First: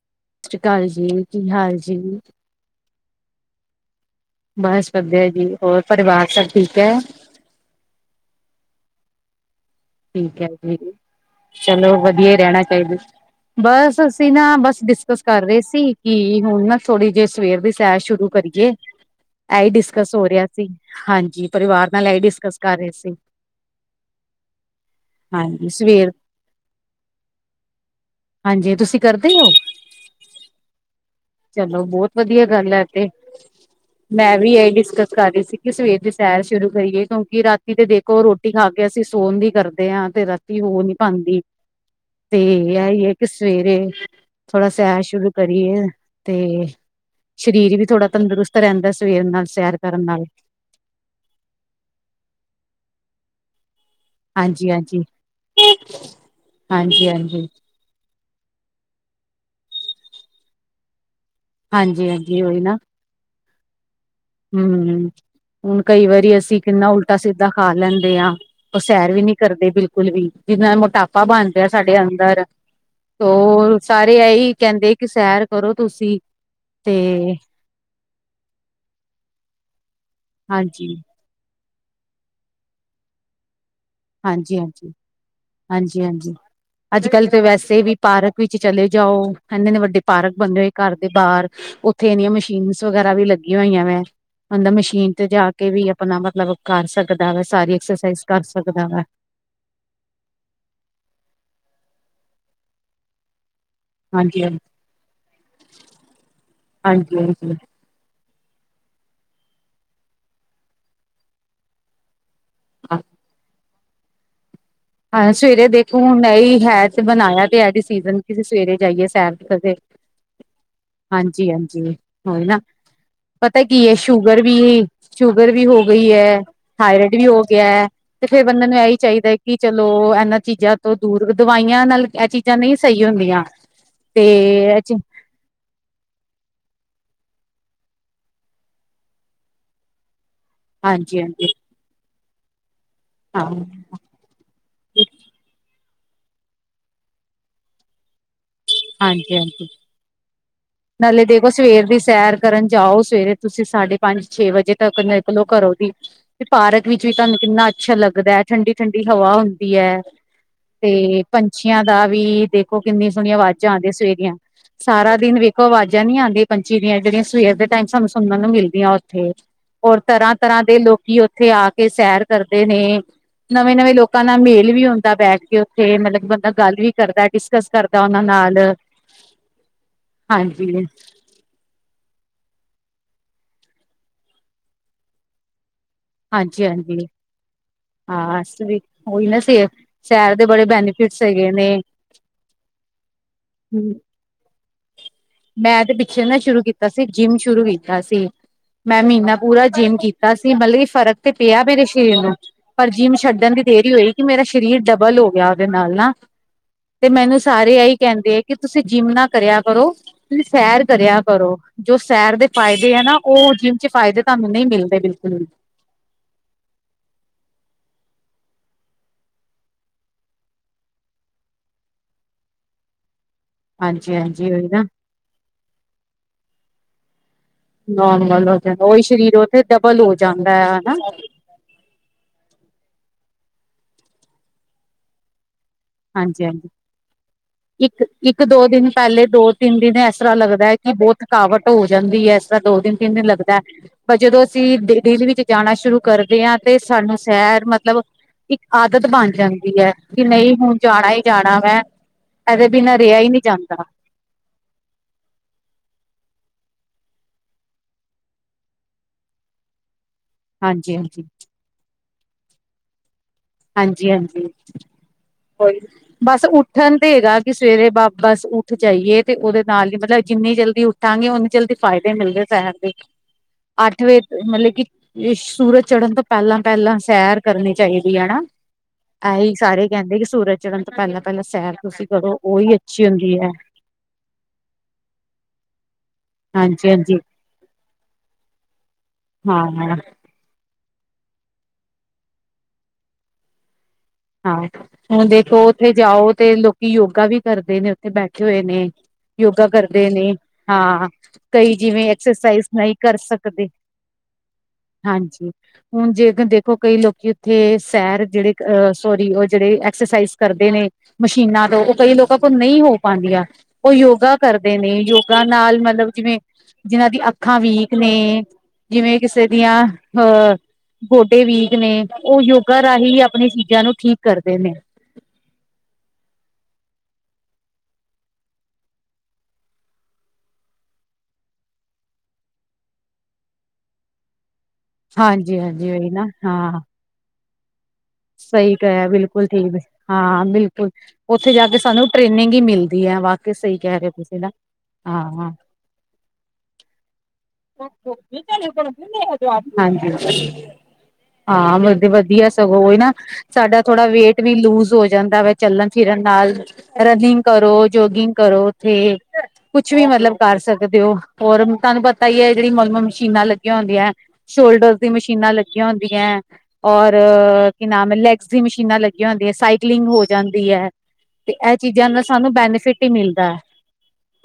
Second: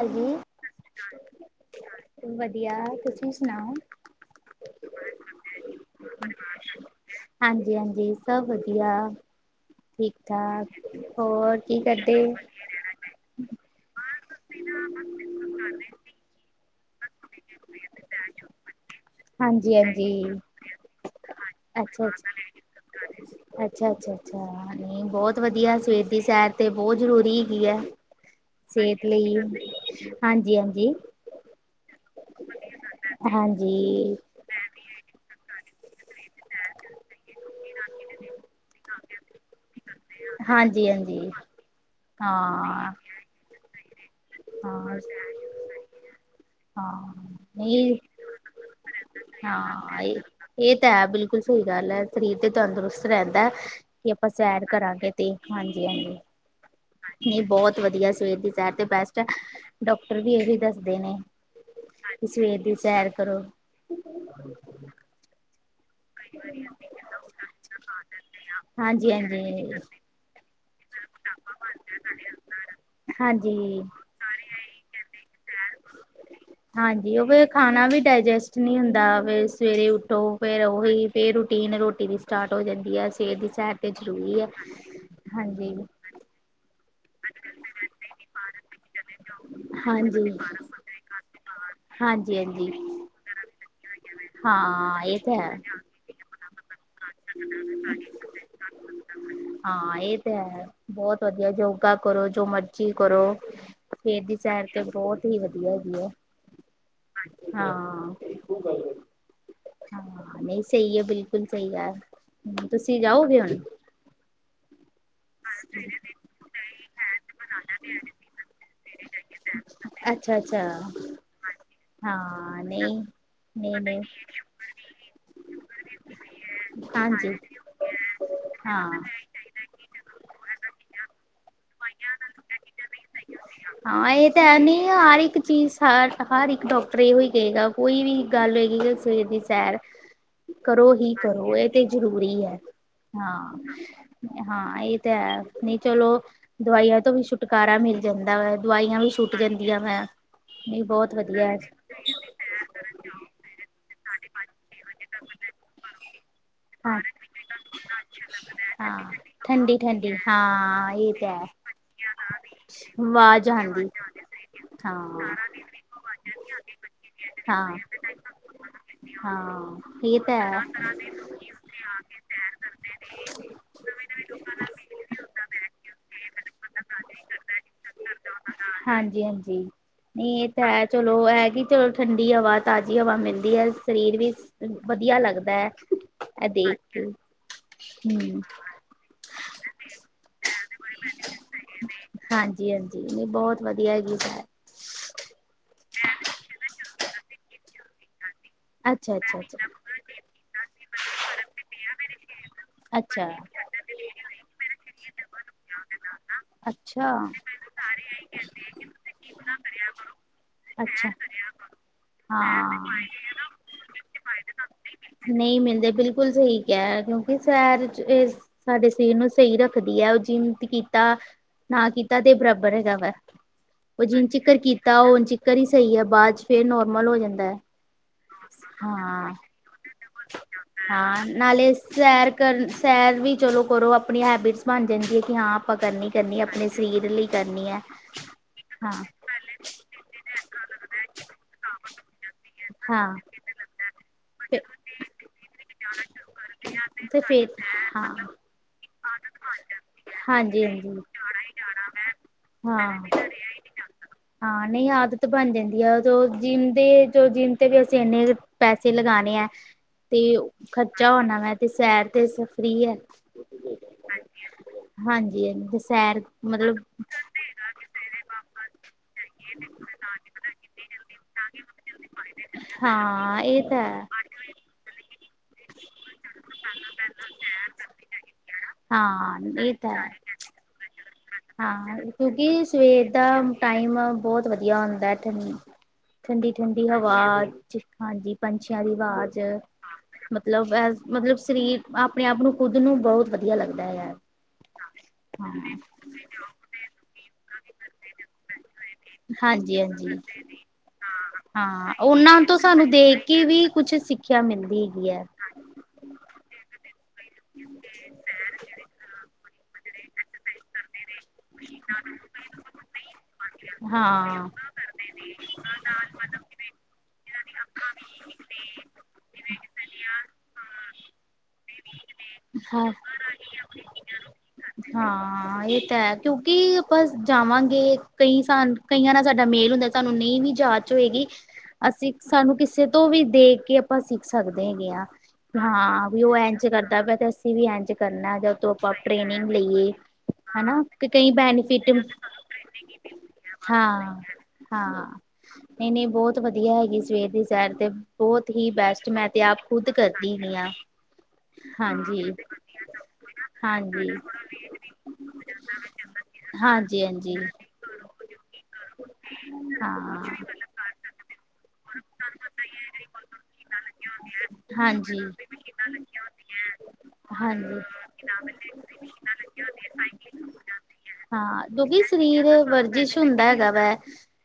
ਹਾਂਜੀ ਸਤਿ ਸ੍ਰੀ ਅਕਾਲ ਜੀ, ਕੀ ਹਾਲ ਜੀ? ਵਧੀਆ, ਤੁਸੀਂ ਸੁਣਾਓ? ਬਸ ਵਧੀਆ ਜੀ, ਹੋਰ ਪਰਿਵਾਰ ਸਭ ਠੀਕ ਐ। ਹਾਂਜੀ ਹਾਂਜੀ ਸਭ ਵਧੀਆ। ਠੀਕ ਹੈ ਠਾਕ, ਜੀ ਹੋਰ ਕੀ ਚਲੋ ਕਰਦੇ? ਵਧੀਆ ਹੀ ਰਹਿਣਾ ਬਸ ਅਸੀਂ ਨਾ ਬਸ ਡਿਸਕਸ ਕਰ ਰਹੇ ਸੀ, ਕਿ ਹੁਣ ਨਾ ਥੋੜ੍ਹੀ ਜੇ ਸਵੇਰ ਦੀ ਸੈਰ ਸ਼ੁਰੂ ਕਰੀਏ। ਐਈ ਹਾਂਜੀ ਹਾਂਜੀ ਡਿਸਕਸ ਹੋ ਰਿਆ ਸੀ, ਹਾਂਜੀ ਪਰਿਵਾਰ ਨਾਲ ਐਈ ਡਿਸਕਸ ਕਰ ਰੇ ਸੀ। ਅੱਛਾ-ਅੱਛਾ-ਅੱਛਾ ਨਈ ਬੋਤ ਵਧੀਆ, ਸਵੇਰ ਦੀ ਸੈਰ ਤੇ ਬੋਤ ਜ਼ਰੂਰੀ ਹੈਗੀ ਐ। ਹਾਂਜੀ ਤੁਸੀਂ ਕਰਦੇ ਓ? ਹਾਂਜੀ-ਹਾਂਜੀ ਚਲੋ ਬੋਤ ਵਧੀਆ ਗੱਲ ਐ ਤੇ, ਹਾਂਜੀ ਮੈਂ ਵੀ ਏ ਈ ਡਿਸਕਸ ਕਰ ਰਈ ਸੀ। ਕੀ ਸਵੇਰ ਦੀ ਸੈਰ ਸ਼ੁਰੂ ਕਰੀਏ ਕਿਉਂਕਿ ਰਾਤੀ ਤੀ ਤੇ ਦੇਖੋ ਰੋਟੀ ਖਾ ਕੇ ਅਸੀਂ ਸੋਨ ਦੀ ਕਰਦੇ ਆ, ਤੇ ਰਾਤੀ ਹੋ ਹਾਂਜੀ ਨੀ ਹਾਂਜੀ ਪਾਂਦੀ। ਹਾਂ। ਕੀ ਸਵੇਰੇ, ਥੋੜਾ ਹਾਂ ਸੈਰ ਸ਼ੁਰੂ ਕਰੀਏ। ਤੇ ਹਾਂ ਸਰੀਰ ਵੀ ਨਹੀਂ ਥੋੜਾ ਤੰਦਰੁਸਤ ਰੈਂਦਾ, ਸਵੇਰ ਨਾਲ ਸੈਰ ਕਰਨ ਨਾਲ। ਏ ਤਾਂ ਹੈ ਬਿਲਕੁੱਲ ਸਈ ਗੱਲ ਐ, ਸਰੀਰ ਤੇ ਤੰਦਰੁਸਤ ਰੈਂਦੈ ਕੀ ਆਪਾਂ ਸੈਰ ਹਾਂਜੀ ਹਾਂਜੀ ਕਰਾਂਗੇ ਤੇ, ਹਾਂਜੀ-ਹਾਂਜੀ ਹਾਂਜੀ ਨਈ ਹਾਂਜੀ ਬੋਤ ਵਧੀਆ, ਸਵੇਰ ਦੀ ਸੈਰ ਤੇ ਬੈਸਟ ਐ, ਡੋਕਟਰ ਵੀ ਏਹੀ ਦੱਸਦੇ ਨੇ। ਹਾਂਜੀ, ਸਵੇਰ ਦੀ ਸੈਰ ਕਰੋ। ਹੂੰ, ਹੁਣ ਕਈ ਵਾਰੀ ਅਸੀਂ ਕਿੰਨਾ ਉਲਟਾ ਸਿੱਧਾ ਖਾ ਲੈਂਦੇ ਆ। ਓ ਹਾਂਜੀ ਸੈਰ ਵੀ ਨੀ ਹਾਂਜੀ ਕਰਦੇ ਬਿਲਕੁੱਲ ਵੀ, ਜਿਨਾ ਮੋਟਾਪਾ ਬਣ ਰਿਆ ਸਾਡੇ ਅੰਦਰ। ਓ ਹਾਂਜੀ ਸਾਰੇ ਐਈ ਕੈਂਦੇ, ਕਿ ਸੈਰ ਕਰੋ ਤੁਸੀਂ ਹਾਂਜੀ ਉਹ ਤੇ ਫੇਰ ਖਾਣਾ ਵੀ ਡਾਇਜੈਸਟ ਨੀ ਹੁੰਦਾ, ਵ ਸਵੇਰੇ ਉੱਠੋ ਫਿਰ ਹਾਂਜੀ ਓਹੀ ਫੇਰ ਰੂਟੀਨ ਰੋਟੀ ਦੀ ਸਟਾਰਟ ਹੋ ਜਾਂਦੀ ਐ, ਸਵੇਰ ਦੀ ਸੈਰ ਤੇ ਜ਼ਰੂਰੀ ਐ, ਹਾਂਜੀ। ਜੀ ਹਾਂਜੀ। ਅੱਜ ਕੱਲ੍ਹ ਤਾਂ ਵੈਸੇ ਵੀ ਪਾਰਕ ਵਿੱਚ ਚਲੇ ਜਾਓ, ਕੈਂਦੇ ਨੇ ਵੱਡੇ ਹਾਂਜੀ ਪਾਰਕ ਬਣ ਹੋਏ ਨੇ, ਘਰ ਦੇ ਬਾਰ। ਉੱਥੇ ਐਨੀਆ ਹਾਂਜੀ ਹਾਂਜੀ ਮਸ਼ੀਨਸ ਵਗੈਰਾ ਵੀ ਲੱਗੀਆਂ ਹੋਈਆਂ ਵੈਂ। ਬੰਦਾ ਹਾਂ ਮਸ਼ੀਨ ਇਹ ਤੇ ਤਾਂ ਜਾ ਹੈ ਕੇ ਵੀ ਆਪਣਾ ਮਤਲਬ ਕਰ ਸਕਦਾ ਵਾ, ਸਾਰੀ ਐਕਸਰਸਾਈਜ਼ ਕਰ ਸਕਦਾ ਵਾ। ਹਾਂ ਏ ਤੇ ਹੈ ਬੋਤ ਵਧੀਆ, ਯੋਗਾ ਕਰੋ ਜੋ ਮਰਜੀ ਕਰੋ। ਸਵੇਰ ਦੀ ਹਾਂਜੀ ਸੈਰ ਤੇ ਬਹੁਤਹੀ ਵਧੀਆ ਹੈਗੀ ਐ ਹਾਂਜੀ ਹਾਂਜੀ ਹਾਂ। ਤੂੰ ਗੱਲ ਕਰ, ਹਾਂ ਨਈ, ਸਈ ਐ ਬਿਲਕੁੱਲ ਸਈ ਐ। ਹੂੰ ਤੁਸੀਂ ਜਾਓਗੇ ਹੁਣ? ਹਾਂ ਸਵੇਰੇ ਦੇਖੋ ਹੁਣ ਏ ਈ ਹੈ ਤੇ, ਬਣਾਇਆ ਤੇ ਹੈ ਡਸੀਜਨ, ਕੀ ਅਸੀਂ ਸਵੇਰੇ ਜਾਈਏ ਸੈਰ ਕਰਦੇ। ਅੱਛਾ-ਅੱਛਾ, ਹਾਂਜੀ ਹਾਂਜੀ ਹੋਈ ਨਾ ਹਾਂ ਨਈ। ਪਤਾ ਕੀ ਐ, ਸ਼ੂਗਰ ਵੀ ਸ਼ੂਗਰ ਵੀ ਹੋ ਗਈ ਐ, ਥਾਈਰਡ ਵੀ ਹਾਂਜੀ ਹੋ ਗਿਐ। ਤੇ ਫੇਰ ਬੰਦੇ ਨੂੰ ਹਾਂ ਐਈ ਚਾਈਦੈ ਕੀ ਚਲੋ, ਐਨਾਂ ਚੀਜ਼ਾਂ ਤੋਂ ਦੂਰ, ਦਵਾਈਆਂ ਨਾਲ ਐ ਚੀਜ਼ਾਂ ਨਈ ਸਈ ਹੁੰਦੀਆਂ ਹਾਂ ਤੇ ਇਹ ਤਾਂ ਹੈ ਨਹੀਂ ਹਰ ਇੱਕ ਚੀਜ਼ ਹ ਹਰ ਇੱਕ ਡੋਕਟਰ ਏਹੋ ਹੀ ਕਏਗਾ, ਕੋਈ ਵੀ ਗੱਲ ਹੋਏਗੀ ਸਵੇਰ ਦੀ ਸੈਰ। ਕਰੋ ਹੀ ਹਾਂਜੀ ਕਰੋ, ਏ ਤੇ ਜ਼ਰੂਰੀ ਐ ਹਾਂ। ਹਾਂ ਏ ਤਾਂ ਹੈ ਨਈ ਚਲੋ, ਦਵਾਈਆਂ ਤੋਂ ਵੀ ਛੁਟਕਾਰਾ ਮਿਲ ਜਾਂਦਾ ਵਾ। ਦਵਾਈਆਂ ਵੀ ਛੁਟ ਹਾਂਜੀ ਹਾਂਜੀ ਜਦੀਆਂ ਵੈ, ਨਈ ਬੋਤ ਨਾਲੇ ਵਧੀਆ ਐ। [unintelligible] ਦੀ ਸੈਰ ਕਰਨ ਜਾਓ, ਸਵੇਰੇ ਤੁਸੀਂ ਸਾਢੇ ਪੰਜ ਛੇ ਵਜੇ ਤੱਕ, ਨਿਕਲੋ ਘਰੋਂ ਦੀ ਪਾਰਕ ਹਾਂ ਵਿੱਚ ਵੀ ਤੁਹਾਨੂੰ ਕਿੰਨਾ ਅੱਛਾ ਲੱਗਦੈ, ਠੰਡੀ-ਠੰਡੀ ਹਾਂ ਹਵਾ ਹੁੰਦੀ ਠੰਡੀ ਐ ਠੰਡੀ ਹਾਂ ਇਹ ਤੇ ਤਾਂ ਹੈ ਪੰਛੀਆਂ ਦਾ ਵੀ ਦੇਖੋ, ਕਿੰਨੀਆਂ ਸੋਣੀਆਂ ਆਵਾਜ਼ ਆਵਾਜ਼ਾਂ ਆਂਦੀ ਆਦੀਆਂ ਸਵੇਰੀਆਂ। ਸਾਰਾ ਹਾਂ ਦਿਨ ਵੇਖੋ, ਆਵਾਜ਼ਾਂ ਨੀ ਆਂਦੀਆਂ ਪੰਛੀ ਦੀਆਂ, ਜੇੜੀਆ ਸਵੇਰ ਦੇ ਹਾਂ ਟਾਈਮ ਸਾਨੂੰ ਸੁਣਨ ਨੂੰ ਮਿਲਦੀਆਂ ਓਥੇ। ਹਾਂ ਓਰ ਇਹ ਤਾਂ ਹੈ ਤਰ੍ਹਾਂ-ਤਰ੍ਹਾਂ ਦੇ ਲੋਕੀ ਓਥੇ ਆ ਕੇ ਸੈਰ ਕਰਦੇ ਨੇ। ਨਵੇਂ-ਨਵੇਂ ਲੋਕਾਂ ਨਾਲ ਮੇਲ ਵੀ ਹੁੰਦੈ ਬੈਠ ਕੇ, ਉੱਥੇ ਮਤਲਬ ਕੀ ਬੰਦਾ ਗੱਲ ਵੀ ਕਰਦਾ, ਡਿਸਕਸ ਕਰਦਾ ਓਨਾਂ ਨਾਲ। ਹਾਂਜੀ-ਹਾਂਜੀ, ਨਈ ਏ ਤਾਂ ਹਾਂਜੀ ਹੈ ਚਲੋ। ਓ ਐ ਕੀ ਚਲੋ ਠੰਡੀ ਹਵਾ ਤਾਜ਼ੀ ਹਵਾ ਮਿਲਦੀ ਐ, ਸਰੀਰ ਵੀ ਵਧੀਆ ਲੱਗਦੈ। ਐ ਹਾਂਜੀ ਦੇਖ ਕੇ। ਹਾਂਜੀ ਹਾਂ, ਹਮ ਵੈਸੇ ਵੀ ਓਹੀ ਨਾ ਫੇਰ, ਸੈਰ ਦੇ ਬੜੇ ਬੈਨੀਫਿਟਸ ਹੈਗੇ ਨੇ। ਹਾਂਜੀ-ਹਾਂਜੀ, ਨਈ ਬੋਤ ਵਧੀਆ [unintelligible] ਐ ਮੈਂਦੇ ਪਿੱਛੇ ਨਾ ਸ਼ੁਰੂ ਕੀਤਾ ਸੀ, ਜਿੰਮ ਸ਼ੁਰੂ ਕੀਤਾ ਸੀ ਮੈਂ ਅੱਛਾ ਮਹੀਨਾ ਅੱਛਾ ਪੂਰਾ ਜਿੰਮ ਕੀਤਾ ਸੀ, ਮਤਲਬ ਕਿ ਫ਼ਰਕ ਤੇ ਪਿਆ ਮੇਰੇ ਸਰੀਰ ਨੂੰ ਪਰ ਜੀਮ ਅੱਛਾ ਛੱਡਣ ਦੀ ਦੇਰੀ ਹੋਈ, ਕਿ ਮੇਰਾ ਸਰੀਰ ਡਬਲ ਹੋ ਗਿਆ ਉਹਦੇ ਨਾਲ ਨਾ ਤੇ ਅੱਛਾ ਮੈਨੂੰ ਸਾਰੇ ਇਹੀ ਕਹਿੰਦੇ ਆ ਕਿ ਤੁਸੀਂ ਜਿੰਮ ਨਾ ਕਰਿਆ ਕਰੋ। ਤੁਸੀਂ ਸੈਰ ਅੱਛਾ ਕਰਿਆ ਕਰੋ ਜੋ ਸੈਰ ਦੇ ਫਾਇਦੇ ਹੈ ਹਾਂ ਨਾ ਉਹ ਜਿੰਮ ਚ ਫਾਇਦੇ ਤੁਹਾਨੂੰ ਨਈ ਮਿਲਦੇ ਬਿਲਕੁਲ ਵੀ। ਮਿਨ ਤੇ ਬਿਲ ਬਿਲਕੁਲ ਸਹੀ ਕਿਆ ਹੈ ਕਿਉਂਕਿ ਸੈਰ ਚ ਸਾਡੇ ਸਰੀਰ ਨੂੰ ਸਹੀ ਰੱਖਦੀ ਹੈ ਉਹ ਜਿਮ ਤ ਕੀਤਾ ਨਾ ਕੀਤਾ ਤੇ ਬਰਾਬਰ ਹੈਗਾ ਵਾ ਉਹ ਹਾਂਜੀ ਜਿਹਨ ਹਾਂਜੀ ਚਿਕਰ ਉਹੀ ਨਾ ਕੀਤਾ ਉਨ ਕਰੀ ਸਹੀ ਹੈ ਬਾਦ ਚ ਫੇਰ ਨੋਰਮਲ ਹੋ ਜਾਂਦਾ। ਨੋਰਮਲ ਹੋ ਜਾਂਦਾ ਉਹੀ ਹਾਂ। ਸਰੀਰ ਉੱਥੇ ਡਬਲ ਹੋ ਜਾਂਦਾ ਹਨਾ। ਹਾਂ ਨਾਲੇ ਸੈਰ ਕਰਨ ਸੈਰ ਵੀ ਚਲੋ ਕਰੋ ਆਪਣੀ ਹੈਬਿਟਸ ਬਣ ਜਾਂਣਦੀ ਹੈ ਕਿ ਹਾਂ ਆਪਾਂ ਕਰਨੀ-ਕਰਨੀ ਹਾਂਜੀ ਹਾਂਜੀ ਆਪਣੇ ਸਰੀਰ ਲਈ ਕਰਨੀ ਹੈ ਇੱਕ ਇੱਕ ਦੋ ਦਿਨ ਹਾਂ। ਪਹਿਲੇ ਦੋ ਤਿੰਨ ਦਿਨ ਇਸਰ੍ਹਾ ਲੱਗਦਾ ਹੈ ਕਿ ਬੌਤ ਥਕਾਵਟ ਹੋ ਜਾਂਦੀ ਹੈ ਇਸ ਤਰ੍ਹਾਂ ਦੋ ਦਿਨ, ਹਾਂ ਤਿੰਨ ਦਿਨ ਲੱਗਦਾ। ਪਰ ਜਦੋਂ ਅਸੀਂ ਦਿੱਲੀ ਵਿੱਚ ਜਾਣਾ ਸ਼ੁਰੂ ਕਰਦੇ ਹਾਂ ਤੇ ਸਾਨੂੰ ਫੇਰ ਸ਼ੈਰ ਮਤਲਬ ਹਾਂ ਇੱਕ ਆਦਤ ਬਣ ਜਾਂਦੀ ਹੈ ਕਿ ਨਈ ਹਾਂਜੀ ਹੁਣ ਹਾਂਜੀ ਜਾਣਾ ਹੀ ਜਾਣਾ ਮੈਂ ਇਹਦੇ ਬਿਨਾਂ ਰਿਹਾ ਹਾਂ ਹੀ ਨੀ ਜਾਂਦਾ। ਹਾਂ ਨਈ ਆਦਤ ਬਣ ਜਾਂਦੀ ਹੈ ਜਿੰਮ ਦੇ ਜੋ ਜਿਮ ਤੇ ਵੀ ਅਸੀਂ ਇੰਨੇ ਪੈਸੇ ਲਗਾਣੇ ਹੈ ਤੇ ਹਾਂਜੀ ਖਰਚਾ ਹਾਂਜੀ ਹੋਣਾ ਵੈ ਤੇ ਸੈਰ ਤੇ ਸ ਫ੍ਰੀ ਹੈ। ਹਾਂਜੀ-ਹਾਂਜੀ ਹਾਂਜੀ ਹਾਂਜੀ ਸੈਰ ਬਸ ਮਤਲਬ ਉੱਠਣ ਤੇ ਹੈਗਾ। ਕਿ ਸਵੇਰੇ ਬ ਬਸ ਉੱਠ ਜਾਈਏ ਤੇ ਉਹਦੇ ਨਾਲ ਹੀ ਮਤਲਬ ਜਿੰਨੀ ਜਲਦੀ ਉੱਠਾਂਗੇ ਓਨੀ ਜਲਦੀ ਫਾਇਦੇ ਮਿਲਦੇ। ਸੈਰ ਦੇ ਹਾਂ ਇਹ ਤਾਂ ਅੱਠ ਹੈ ਵਜੇ ਮਤਲਬ ਕਿ ਸੂਰਜ ਚੜ੍ਹਨ ਤੋਂ ਪਹਿਲਾਂ-ਪਹਿਲਾਂ ਸੈਰ ਕਰਨੀ ਚਾਹੀ ਦੀ ਹਨਾ ਹਾਂ ਐਹੀ ਇਹ ਸਾਰੇ ਤਾਂ ਹੈ ਕਹਿੰਦੇ ਕਿ ਸੂਰਜ ਚੜਨ ਤੋਂ ਪਹਿਲਾ-ਪਹਿਲਾ ਸੈਰ ਹਾਂ ਤੁਸੀਂ ਕਰੋ ਕਿਉਂਕਿ ਉਹੀ ਅੱਛੀ ਸਵੇਰ ਦਾ ਹੁੰਦੀ ਹੈ। ਟਾਈਮ ਬੌਤ ਵਧੀਆ ਆਉਂਦਾ ਹੈ ਠੰ ਠੰਡੀ-ਠੰਡੀ ਹਾਂਜੀ ਹਵਾ ਹਾਂਜੀ ਹਾਂਜੀ ਪੰਛੀਆ ਦੀ ਵਾਜ਼ ਹਾਂ ਹਾਂ ਮਤਲਬ ਏ ਮਤਲਬ ਸਰੀਰ ਆਪਣੇ ਆਪ ਨੂੰ ਖੁਦ ਨੂੰ ਬਹੁਤ ਵਧੀਆ ਲੱਗਦਾ ਹੈ। ਹਾਂ ਹੁਣ ਦੇਖੋ ਉੱਥੇ ਜਾਓ ਤੇ ਲੋਕੀ ਯੋਗਾ ਵੀ ਕਰਦੇ ਨੇ ਉੱਥੇ ਬੈਠੇ ਹੋਏ ਨੇ। ਯੋਗਾ ਹਾਂਜੀ ਕਰਦੇ ਹਾਂਜੀ ਨੇ ਹਾਂ ਕਈ ਹਾਂ ਜਿਵੇਂ ਐਕਸਰਸਾਈਜ਼ ਨਈ ਕਰ ਸਕਦੇ। ਖਿਆ ਮਿਲਦੀ ਹੈਗੀ ਹੈ। ਹਾਂਜੀ ਹੁਣ ਜੇ ਦੇਖੋ ਕਈ ਲੋਕੀ ਉੱਥੇ ਸੈਰ ਜਿਹੜੇ ਅ ਸੋਰੀ ਉਹ ਜਿਹੜੇ ਐਕਸਰਸਾਈਜ਼ ਕਰਦੇ ਨੇ ਮਸ਼ੀਨਾ ਤੋਂ ਉਹ ਕਈ ਲੋਕਾ ਕੋ ਨਈ ਹੋ ਪਾਦੀਆ। ਉਹ ਯੋਗਾ ਹਾਂ ਕਰਦੇ ਨੇ ਯੋਗਾ ਨਾਲ ਮਤਲਬ ਜਿਵੇਂ ਜਿਨਾ ਦੀ ਅੱਖਾ ਵੀਕ ਨੇ ਜਿਵੇ ਕਿਸੇ ਦੀਆ ਅਹ ਗੋਡੇ ਵੀਕ ਨੇ ਉਹ ਯੋਗਾ ਹਾਂ ਰਾਹੀ ਆਪਣਿਆ ਚੀਜ਼ਾ ਨੂੰ ਠੀਕ ਕਰਦੇ ਨੇ। ਹਾਂ ਹਾਂ ਇਹ ਤਾ ਹੈ, ਕਿਉਂਕਿ ਆਪਾ ਜਾਵਾਂਗੇ ਕਈ ਸਾਨ ਕਈਆ ਨਾਲ ਸਾਡਾ ਮੇਲ ਹੁੰਦਾ ਸਹਾਨੂੰ ਨਈ ਵੀ ਜਾ ਚ ਹੋਏਗੀ ਅਸੀ ਸਾਨੂੰ ਕਿਸੇ ਤੋਂ ਵੀ ਦੇਖ ਕੇ ਆਪਾ ਸਿੱਖ ਸਕਦੇ ਹੈਗੇ ਆ ਹਾਂਜੀ ਹਾਂਜੀ ਹਾਂ ਉਹੀ ਵੀ ਨਾ ਉਹ ਇੰਝ ਹਾਂ ਕਰਦਾ ਪਿਆ ਤੇ ਅਸ ਵੀ ਇੰਜ ਕਰਨਾ ਉਦੇ ਤੋ ਸਹੀ ਆਪਾ ਕਿਹਾ ਬਿਲਕੁਲ ਟ੍ਰੇਨਿੰਗ ਠੀਕ ਲਈਏ। ਹਾਂ ਹਨਾ ਬਿਲਕੁਲ ਕਿ ਕਈ ਉੱਥੇ ਜਾ ਕੇ ਬੈਨੀਫਿਟ ਸਾਨੂੰ ਟ੍ਰੇਨਿੰਗ ਹੀ ਮਿਲਦੀ ਹੈ ਵਾਕ ਸਹੀ ਕਹਿ ਰਹੇ ਹੋ ਹਾਂ ਤੁਸੀਂ ਨਾ। ਹਾਂ ਨਈ-ਨਈ ਬੌਤ ਵਧੀਆ ਹੈਗੀ ਸਵੇਰ ਦੀ ਸੇ ਸੈਰ ਤੇ ਬੋਹਤ ਹੀ ਬੈਸਟ ਮੈਂ ਤੇ ਆਪ ਖੁਦ ਹਾਂਜੀ ਕਰਦੀ ਨੀ ਹਾ। ਹਾਂ ਮਤ ਵਧੀਆ ਸਗੋਂ ਉਹੀ ਨਾ ਸਾਡਾ ਥੋੜਾ ਹਾਂਜੀ ਵੇਟ ਵੀ ਲੂਜ ਹੋ ਜਾਂਦਾ ਵੇ। ਚੱਲਣ ਫਿਰਨ ਨਾਲ ਹਾਂਜੀ ਹਾਂਜੀ ਰਨਿੰਗ ਕਰੋ ਜੋਗਿੰਗ ਕਰੋ ਉੱਥੇ। ਕੁਛ ਵੀ ਹਾਂ ਮਤਲਬ ਕਰ ਸਕਦੇ ਔ, ਹੋਰ ਤੁਹਾਨੂੰ ਪਤਾ ਈ ਐ ਜਿਹੜੀ ਮੁਲਮ ਮਸ਼ੀਨਾਂ ਲੱਗੀਆਂ ਹੁੰਦੀਆਂ ਸ਼ੋਲਡਰ ਦੀ ਹਾਂਜੀ ਮਸ਼ੀਨਾਂ ਲੱਗੀਆਂ ਹੁੰਦੀਆਂ, ਔਰ ਹਾਂਜੀ ਕੀ ਨਾਮ ਲੈਗਜ਼ ਦੀ ਮਸ਼ੀਨਾਂ ਲੱਗੀਆਂ ਹੁੰਦੀਆਂ, ਸਾਈਕਲਿੰਗ ਹੋ ਜਾਂਦੀ ਐ ਹਾਂ, ਜੋ ਕਿ ਸਰੀਰ ਵਰਜਿਸ਼ ਹੁੰਦਾ ਮਿਲਦਾ ਹੈ ਹੈਗਾ ਵੇ,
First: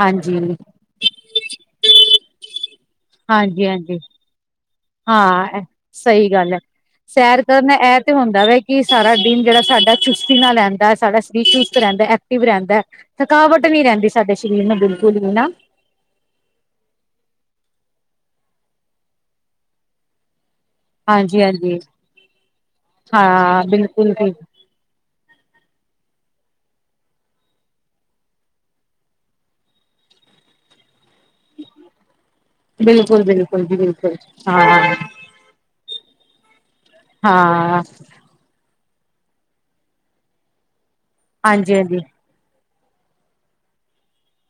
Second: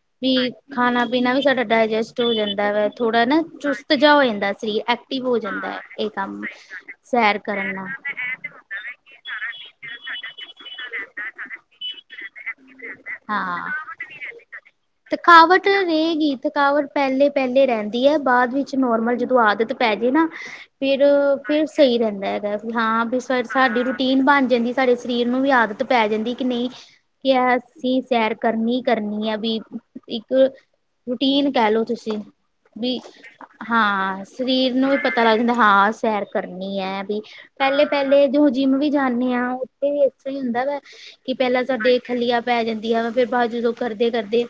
ਹਾਂਜੀ ਵੀ ਖਾਣਾ ਪੀਣਾਵੀ ਸਾਡਾ ਡਾਇਜੈਸਟ ਹੋ ਜਾਂਦਾ ਵੈ ਥੋੜ੍ਹਾ ਨਾ, ਹਾਂਜੀ ਚੁਸਤ ਹਾਂਜੀ ਜਾ ਹੋ ਜਾਂਦਾ ਸਰੀਰ ਐਕਟਿਵ ਹੋ ਹਾਂ ਜਾਂਦਾ ਏ ਸਹੀ ਕੰਮ ਗੱਲ ਹੈ। ਸੈਰ ਕਰਨ, ਏ ਤੇ ਹੁੰਦਾ ਵੈ ਕਿ ਸਾਰਾ ਦਿਨ ਜਿਹੜਾ ਸਾਡਾ ਚੁਸਤੀ ਨਾਲ [unintelligible] ਸਾਡਾ ਸਰੀਰ ਚੁਸਤ ਰੇਦਾ ਐਕਟਿਵ ਰੇਦਾ, ਥਕਾਵਟ ਹਾਂ ਨੀ ਰੇਦੀ ਸਾਡੇ ਸਰੀਰ ਨੂੰ ਬਿਲਕੁਲ ਵੀ ਨਾ [inaudible] ਕੀ ਥਕਾਵਟ ਪੈਲੇ-ਪੈਲੇ ਰੇਦੀ ਐ ਬਾਅਦ ਵਿੱਚ ਨੋਰਮਲ ਜਦੋਂ ਆਦਤ ਪੈਜੇ ਨਾ ਫਿਰ ਹਾਂਜੀ ਫਿਰ ਹਾਂਜੀ ਸਈ ਰੇਦੇ ਹੈਗਾ, ਵੀ ਹਾਂ ਵੀ ਸਾਡੀ ਬਿਲਕੁਲ ਰੂਟੀਨ ਜੀ ਬਣ ਜਾਂਦੀ ਸਾਡੇ ਸਰੀਰ ਨੂੰ ਵੀ ਆਦਤ ਪੈ ਜਾਂਦੀ ਐ ਕਿ ਨੀ ਕਿ ਅਸੀਂ ਸੈਰ ਕਰਨੀ-ਕਰਨੀ ਐ ਵੀ ਇੱਕ ਰੂਟੀਨ ਕੈ ਲਓ ਤੁਸੀਂ, ਬੀ ਬਿਲਕੁਲ ਬਿਲਕੁਲ ਜੀ ਬਿਲਕੁਲ ਹਾਂ ਸਰੀਰ ਹਾਂ ਨੂੰ ਵੀ ਪਤਾ [unintelligible] ਹਾਂ ਸੈਰ ਕਰਨੀ ਐ ਵੀ ਹਾਂ ਪੈਲੇ-ਪੈਲੇ ਜੁ ਜਿੰਮ ਵੀ ਜਾਨੀ ਆ ਵੀ ਏਸਾ ਤਾਹੀ ਹੁੰਦਾ ਵੈ ਕਿ ਪੈਲਾ ਹਾਂਜੀ ਸਾਡੇ ਹਾਂਜੀ ਖੱਲੀਆ ਪੈ ਜਾਂਦੀ ਆ ਫੇਰ ਬਾਦ ਜਦੋਂ ਕਰਦੇ-ਕਰਦੇ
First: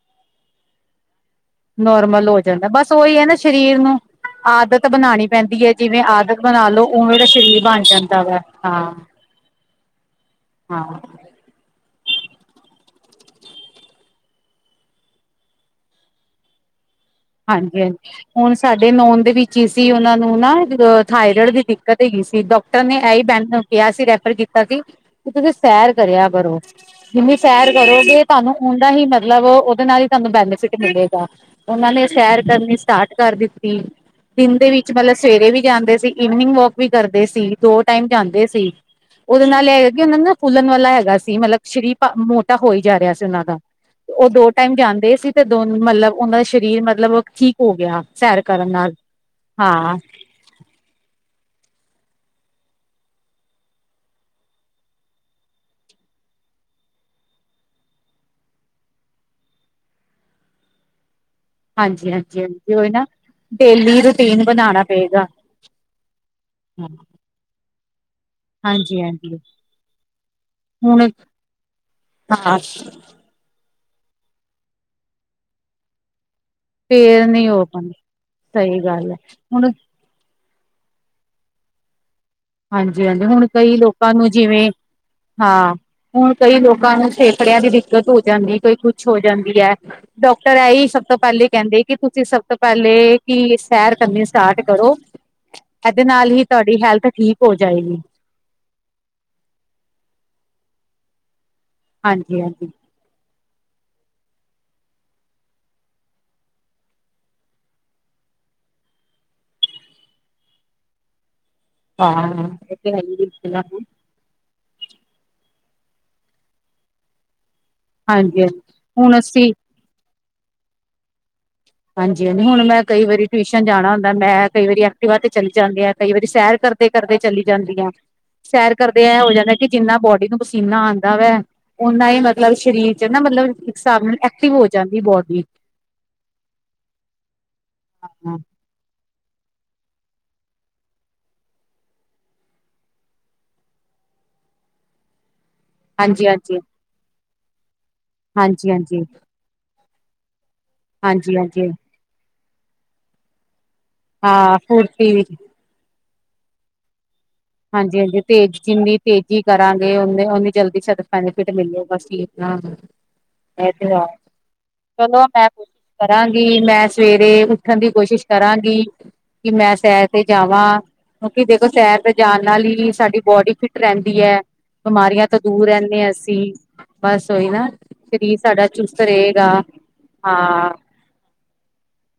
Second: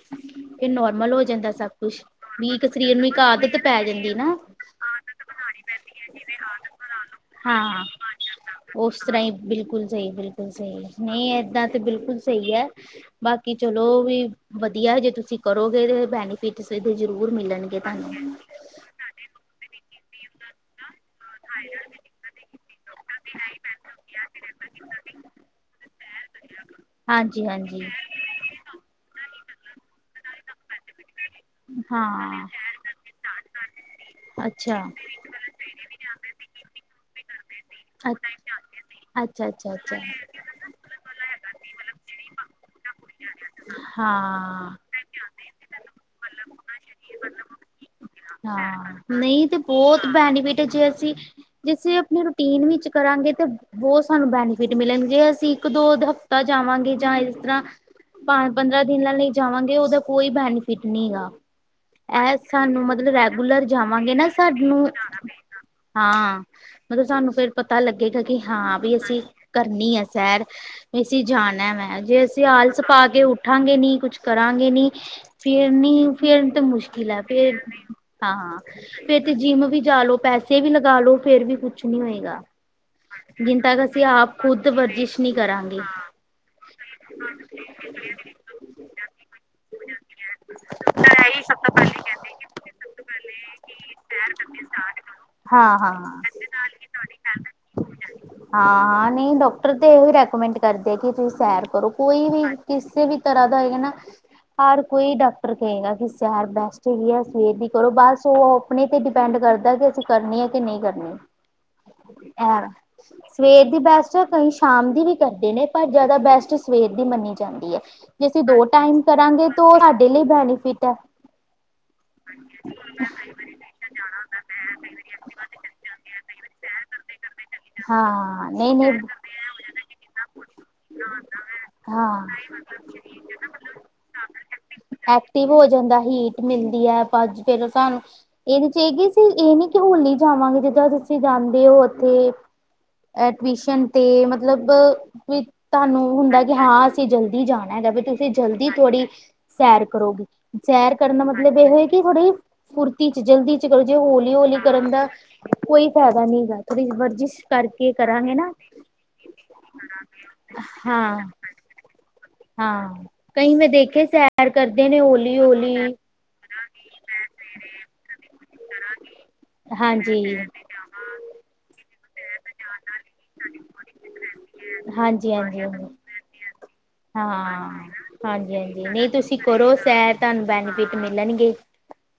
ਏ ਨੋਰਮਲ ਹੋ ਜਾਂਦਾ ਸੀ। ਨੋਰਮਲ ਹੋ ਜਾਂਦਾ ਐ ਬਸ ਓਈ ਐ ਨਾ ਸ਼ਰੀਰ ਪੈ ਨੂੰ ਜਾਂਦੀ ਨਾ ਆਦਤ ਬਨਾਣੀ ਪੈਂਦੀ ਐ। ਜਿਵੇਂ ਆਦਤ ਬਣਾ ਲੋ, ਉਵੇਂ ਦਾ ਸਰੀਰ ਬਣ ਜਾਂਦਾ ਵੇ ਹਾਂ ਨੇਈ ਬਿਲਕੁਲ ਸਈ ਬਿਲਕੁਲ ਸਈ ਹਾਂ ਨਈ ਏਦਾਂ ਤੇ ਬਿਲਕੁਲ ਸੇਈ ਐ ਬਾਕੀ ਚਲੋ ਵੀ, ਵਧੀਆ ਜੇ ਤੁਸੀਂ ਕਰੋਗੇ ਤੇ ਬੈਨੀਫਿਟ ਸਹੀ ਜ਼ਰੂਰ ਮਿਲਣਗੇ ਹਾਂਜੀ ਹਾਂਜੀ ਤਾਨੂੰ ਹੁਣ ਸਾਡੇ ਦੇ ਮੈ ਔਦੇ ਵਿੱਚ ਈ ਸੀ ਓਨਾ ਨੂੰ ਨਾ ਜਦੋ ਥਾਇਰੋਇਡ ਦੀ ਦਿੱਕਤ ਹੈਗੀ ਸੀ, ਡਾਕਟਰ ਨੇ ਐਹੀ ਬੈਨ ਨੂੰ ਕਿਹਾ ਸੀ ਰੈਫਰ ਕੀਤਾ ਸੀ ਤੁਸੀਂ ਸੈਰ ਕਰਿਆ ਕਰੋ, ਜਿੰਨੀ ਹਾਂਜੀ ਹਾਂਜੀ ਸੈਰ ਕਰੋਗੇ ਤਾਨੂੰ ਓਨਾ ਈ ਮਤਲਬ ਓਦੇ ਨਾਲ ਈ ਤਾਨੂੰ ਬੈਨੀਫਿਟ ਮਿਲੇਗਾ ਓਨਾਂ ਨੇ ਸੈਰ ਹਾਂ ਕਰਨੀ, ਸਟਾਟ ਕਰ ਦਿੱਤੀ। ਦਿਨ ਦੇ ਅੱਛਾ ਵਿੱਚ ਪੇਲੇ ਸਵੇਰੇ ਵੀ ਜਾਂਦੇ ਸੀ, ਈਨਿੰਗ ਵੋਕ ਵੀ ਕਰਦੇ ਸੀ ਦੋ ਟਾਈਮ ਜਾਂਦੇ ਸੀ। ਉਦੇ ਅੱਛਾ ਅੱਛਾ ਨਾਲ ਏ ਹੈਗਾ, ਕਿ ਉਨ ਨਾ ਫੁੱਲਣ ਵਾਲਾ ਹੈਗਾ ਸੀ ਮਤਲਬ ਸਰੀਰ ਭਾ ਮੋਟਾ ਹੋਈ ਜਾ ਰਿਹਾ ਸੀ ਉਸ ਨਾ-ਨਾ ਓ ਦੋ ਹਾਂ ਟਾਈਮ ਜਾਂਦੇ ਸੀ। ਤੇ ਦੋਨ ਮਲਤਬ ਓਨਾਂ ਦਾ ਸ਼ਰੀਰ ਮਤਲਬ ਠੀਕ ਹੋ ਗਿਆ, ਸੈਰ ਕਰਨ ਨਾਲ ਹਾਂ। ਹੈਨੀ [unintelligible] ਜੇ ਅਸੀਂ ਜੇ ਅਸੀਂ ਆਪਣੀ ਰੂਟੀਨ ਵਿੱਚ ਕਰਾਂਗੇ, ਤੇ ਬੋਤ ਸਾਨੂੰ ਬੈਨੀਫਿਟ ਮਿਲਣਗੇ ਅਸੀਂ ਇੱਕ-ਦੋ ਦੇ ਹਫ ਤਾਂ ਜਾਵਾਂਗੇ ਜਾਂ ਇਸ ਤਰ੍ਹਾਂ, ਪਰ ਪੰਦਰਾਂ ਦਿਨਾਂ ਲਈ ਜਾਵਾਂਗੇ ਓਦਾ ਕੋਈ ਬੈਨੀਫਿ ਫਿਟ ਨੀ ਗਾ ਹਾਂਜੀ ਏ ਹਾਂਜੀ ਹਾਂਜੀ ਸਾਨੂੰ ਉਹੀ ਨਾ ਮਤਲਬ ਰੈਗੂਲਰ ਡੇਲੀ ਜਾਵਾਂਗੇ ਨਾ ਰੂਟੀਨ ਬਣਾਉਣਾ ਸਾਨੂੰ ਪਏਗਾ ਹਾਂ, ਮਤਲਬ ਸਾਨੂੰ ਫੇਰ ਪਤਾ ਲੱਗੇਗਾ ਕਿ ਹਾਂ ਬੀ ਹਾਂਜੀ ਅਸੀਂ ਹਾਂਜੀ ਕਰਨੀ ਐ, ਸੈਰ ਹੁਣ ਅਸੀ ਜਾਣਾ ਵੈ, ਜੇ ਅਸੀਂ ਹਾਂ ਆਲਸ ਪਾ ਕੇ ਉੱਠ ਉੱਠਾਂਗੇ ਨੀ, ਕੁੱਛ ਕਰਾਂਗੇ ਨੀ, ਫਿਰ ਨੀ ਫੇਰ ਤਾਂ ਮੁਸ਼ਕਿਲ ਐ ਨਹੀਂ ਫੇਰ, ਹੋ ਪਾਉਂਦਾ ਹਾਂ-ਹਾਂ ਸਹੀ ਗੱਲ ਹੈ ਫੇਰ ਤੇ ਜਿੰਮ ਹੁਣ ਵੀ ਜਾ ਲੋ ਪੈਸੇ ਵੀ ਲਗਾ ਲੋੋ, ਫੇਰ ਵੀ ਕੁਛ ਨੀ ਹੋਏਗਾ ਹਾਂਜੀ-ਹਾਂਜੀ, ਹੁਣ ਜਿੰਨ ਕਈ ਤੱਕ ਅਸੀਂ ਲੋਕਾਂ ਨੂੰ ਆਪ ਖੁਦ ਜਿਵੇਂ ਵਰਜਿਸ਼ ਨਹੀਂ ਹਾਂ, ਕਰਾਂਗੇ। ਹੁਣ ਕਈ ਲੋਕਾਂ ਨੂੰ ਫੇਫੜਿਆਂ ਦੀ ਦਿੱਕਤ ਹੋ ਜਾਂਦੀ ਐ ਕਈ ਕੁਛ ਹੋ ਜਾਂਦੀ ਐ ਡਾਕਟਰ ਐਹੀ ਸਭ ਤੋਂ ਪੈਲੇ ਕਹਿਦੇ, ਕਿ ਤੁਸੀਂ ਸਭ ਤੋਂ ਪੈਲੇ ਕੀ ਸੈਰ ਕਰਨੀ ਸ ਸਟਾਟ ਕਰੋ, ਹਾਂ-ਹਾਂ, ਏਦੇ ਨਾਲ ਹੀ ਤੁਹਾਡੀ ਹੈਲਥ ਠੀਕ ਹੋ ਜਾਏਗੀ। ਹਾਂ ਨਈ ਡਾਕਟਰ ਤੇ ਏ ਰੈਕੋਮੈਂਟ ਕਰਦੇ ਆ ਕਿ ਤੁਸੀਂ ਸੈਰ ਕਰੋ ਕੋਈ ਹਾਂਜੀ ਵੀ ਹਾਂਜੀ ਕਿਸੇ ਵੀ ਤਰ੍ਹਾਂ ਦਾ ਹੈਗਾ ਨਾ ਹਰ ਕੋਈ ਡਾਕਟਰ ਕੇਗਾ ਕਿ ਸੈਰ ਬੈਸਟ ਹੈਗੀ ਐ ਸਵੇਰ ਦੀ ਕਰੋ ਬਸ ਓ ਆਪਣੇ ਤੇ ਡਿਪੈਂਡ ਕਰਦਾ ਕਿ ਅਸੀਂ ਕਰਨੀ ਐ ਕੇ ਨਈ ਕਰਨੀ ਹਾਂ ਇਹ ਤੇ ਹੈ ਹੀ ਬਿਲਕੁਲ ਸਵੇਰ ਹਾਂਜੀ ਦੀ ਬਸ ਚ, ਕਈ ਸ਼ਾਮ ਦੀ ਵੀ ਕਰਦੇ ਨੇ ਪਰ ਜਾਦਾ ਬੈਸਟ ਸਵੇਰ ਦੀ ਮੰਨੀ ਜਾਂਦੀ ਐ। ਜੇ ਅਸੀਂ ਹਾਂਜੀ ਦੋ ਟਾਈਮ ਹੁਣ ਅਸੀਂ ਕਰਾਂਗੇ ਤੋ ਸਾਡੇ ਲਈ ਬੈਨੀਫਿਟ ਐ। ਹਾਂਜੀ ਹੁਣ ਮੈਂ ਕਈ ਵਾਰੀ ਟਵਿਸ਼ਨ ਜਾਣਾ ਹੁੰਦਾ ਮੈਂ ਕਈ ਵਾਰੀ ਐਕਟੀਵਾ ਤੇ ਚਲੀ ਜਾਂਦੀ ਆ ਕਈ ਵਾਰੀ ਸੈਰ ਕਰਦੇ-ਕਰਦੇ ਚਲੀ ਜਾਂਦੀ ਆ ਹਾਂ ਸੈਰ ਨਹੀਂ ਨਹੀਂ ਕਰਦੇ ਇਹ ਹੋ ਜਾਂਦਾ ਕਿ ਜਿੰਨਾ ਬੋਡੀ ਨੂੰ ਪਸੀਨਾ ਆਂਦਾ ਵੈ ਉਨਾਂ ਹੀ ਹਾਂ ਮਤਲਬ ਸਰੀਰ 'ਚ ਨਾ ਮਤਲਬ ਇੱਕ ਹਿਸਾਬ ਨਾਲ ਐਕਟਿਵ ਹੋ ਜਾਂਦੀ ਬੋਡੀ ਐਕਟਿਵ ਹੋ ਜਾਂਦਾ ਹੀਟ ਮਿਲਦੀ ਹੈ ਭਜਗੇ ਫਿਰ ਸਹਾਨੂੰ ਇਹਦੀ ਚਾਹੀਦੀ। ਤੂੰ ਹੀ ਇੰਨੀ ਕਿਉਂ ਨੀ ਕਿ ਹੋਣ ਨੀ ਜਾਵਾਂਗੇ ਜਿੱਦਾਂ ਤੁਸੀਂ ਜਾਂਦੇ ਹੋ ਉੱਥੇ ਐ ਟਿਊਸ਼ਨ ਤੇ ਮਤਲਬ ਵਿਚ ਤੁਹਾਨੂੰ ਹੁੰਦਾ ਕਿ ਹਾਂਜੀ-ਹਾਂਜੀ। ਹਾਂ ਅਸੀਂ ਜਲਦੀ ਜਾਣਾ ਹੈਗਾ ਵੀ ਤੁਸੀਂ ਜਲਦੀ ਹਾਂਜੀ-ਹਾਂਜੀ, ਥੋੜ੍ਹੀ ਸੈਰ ਕਰੋਗੇ। ਸੈਰ ਕਰਨ ਦਾ ਮਤਲਬ ਹਾਂਜੀ-ਹਾਂਜੀ ਇਹੋ ਕਿ ਥੋੜ੍ਹੀ ਫੁਰਤੀ 'ਚ ਜਲਦੀ ਜੇਕਰ ਹੌਲੀ-ਹੌਲੀ ਹਾਂ ਕਰਨ ਦਾ ਫੁਰਤੀ ਵੀ ਕੋਈ ਫਾਇਦਾ ਨਈ ਹੈਗਾ ਥੋੜੀ ਬਰਜਿਸ ਹਾਂਜੀ-ਹਾਂਜੀ ਤੇਜ਼ ਜਿੰਨੀ ਤੇਜ਼ੀ ਕਰਾਂਗੇੇ ਓਨੀ ਜਲਦੀ ਹਾਂ ਬੈਨੀਫਿਟ ਮਿਲੋ ਬਸ ਠੀਕ ਨਾ ਹਾਂ ਕਈ ਮੈਂ ਦੇਖੇ ਸੈਰ ਕਰਦੇ ਨੇ ਚਲੋ ਮੈਂ ਕੋਸ਼ਿਸ਼ ਹੋਲੀ-ਹੋਲੀ ਕਰਾਂਗੀ ਮੈਂ ਸਵੇਰੇ ਉੱਠਣ ਦੀ ਕੋਸ਼ਿਸ਼ ਕਰਾਂਗੀ ਕਿ ਮੈਂ ਸੈਰ ਤੇ ਹਾਂਜੀ ਹਾਂਜੀ ਜਾਵਾਂ। ਕਿਉਂਕਿ ਦੇਖੋ ਸੈਰ ਤੇ ਜਾਣ ਨਾਲ ਹੀ ਸਾਡੀ ਬੋਡੀ ਫਿਟ ਰੈਂਦੀ ਹੈ ਬਿਮਾਰੀਆਂ ਹਾਂਜੀ ਤੋਂ ਹਾਂਜੀ ਦੂਰ ਰੈਂਦੇ ਹਾਂ ਅਸੀ ਹਾਂ ਹਾਂਜੀ-ਹਾਂਜੀ ਚੁਸਤ ਨਈ ਤੁਸੀਂ ਰਹੇਗਾ ਕਰੋ ਸੈਰ ਤੁਹਾਨੂੰ ਬੈਨੀਫਿਟ ਮਿਲਣਗੇ।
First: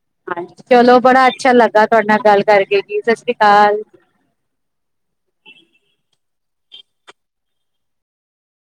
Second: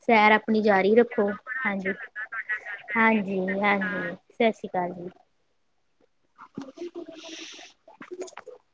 ਸੈਰ ਹਾਂ ਆਪਣੀ ਜਾਰੀ ਚਲੋ ਬੜਾ ਰੱਖੋ ਅੱਛਾ ਲੱਗਾ ਹਾਂਜੀ ਤੁਹਾਡੇ ਨਾਲ ਗੱਲ ਕਰਕੇ ਕੀ ਸਤਿ ਸ਼੍ਰੀ ਹਾਂਜੀ ਅਕਾਲ। ਹਾਂਜੀ ਸਤਿ ਸ਼੍ਰੀ ਅਕਾਲ ਜੀ। [inaudible]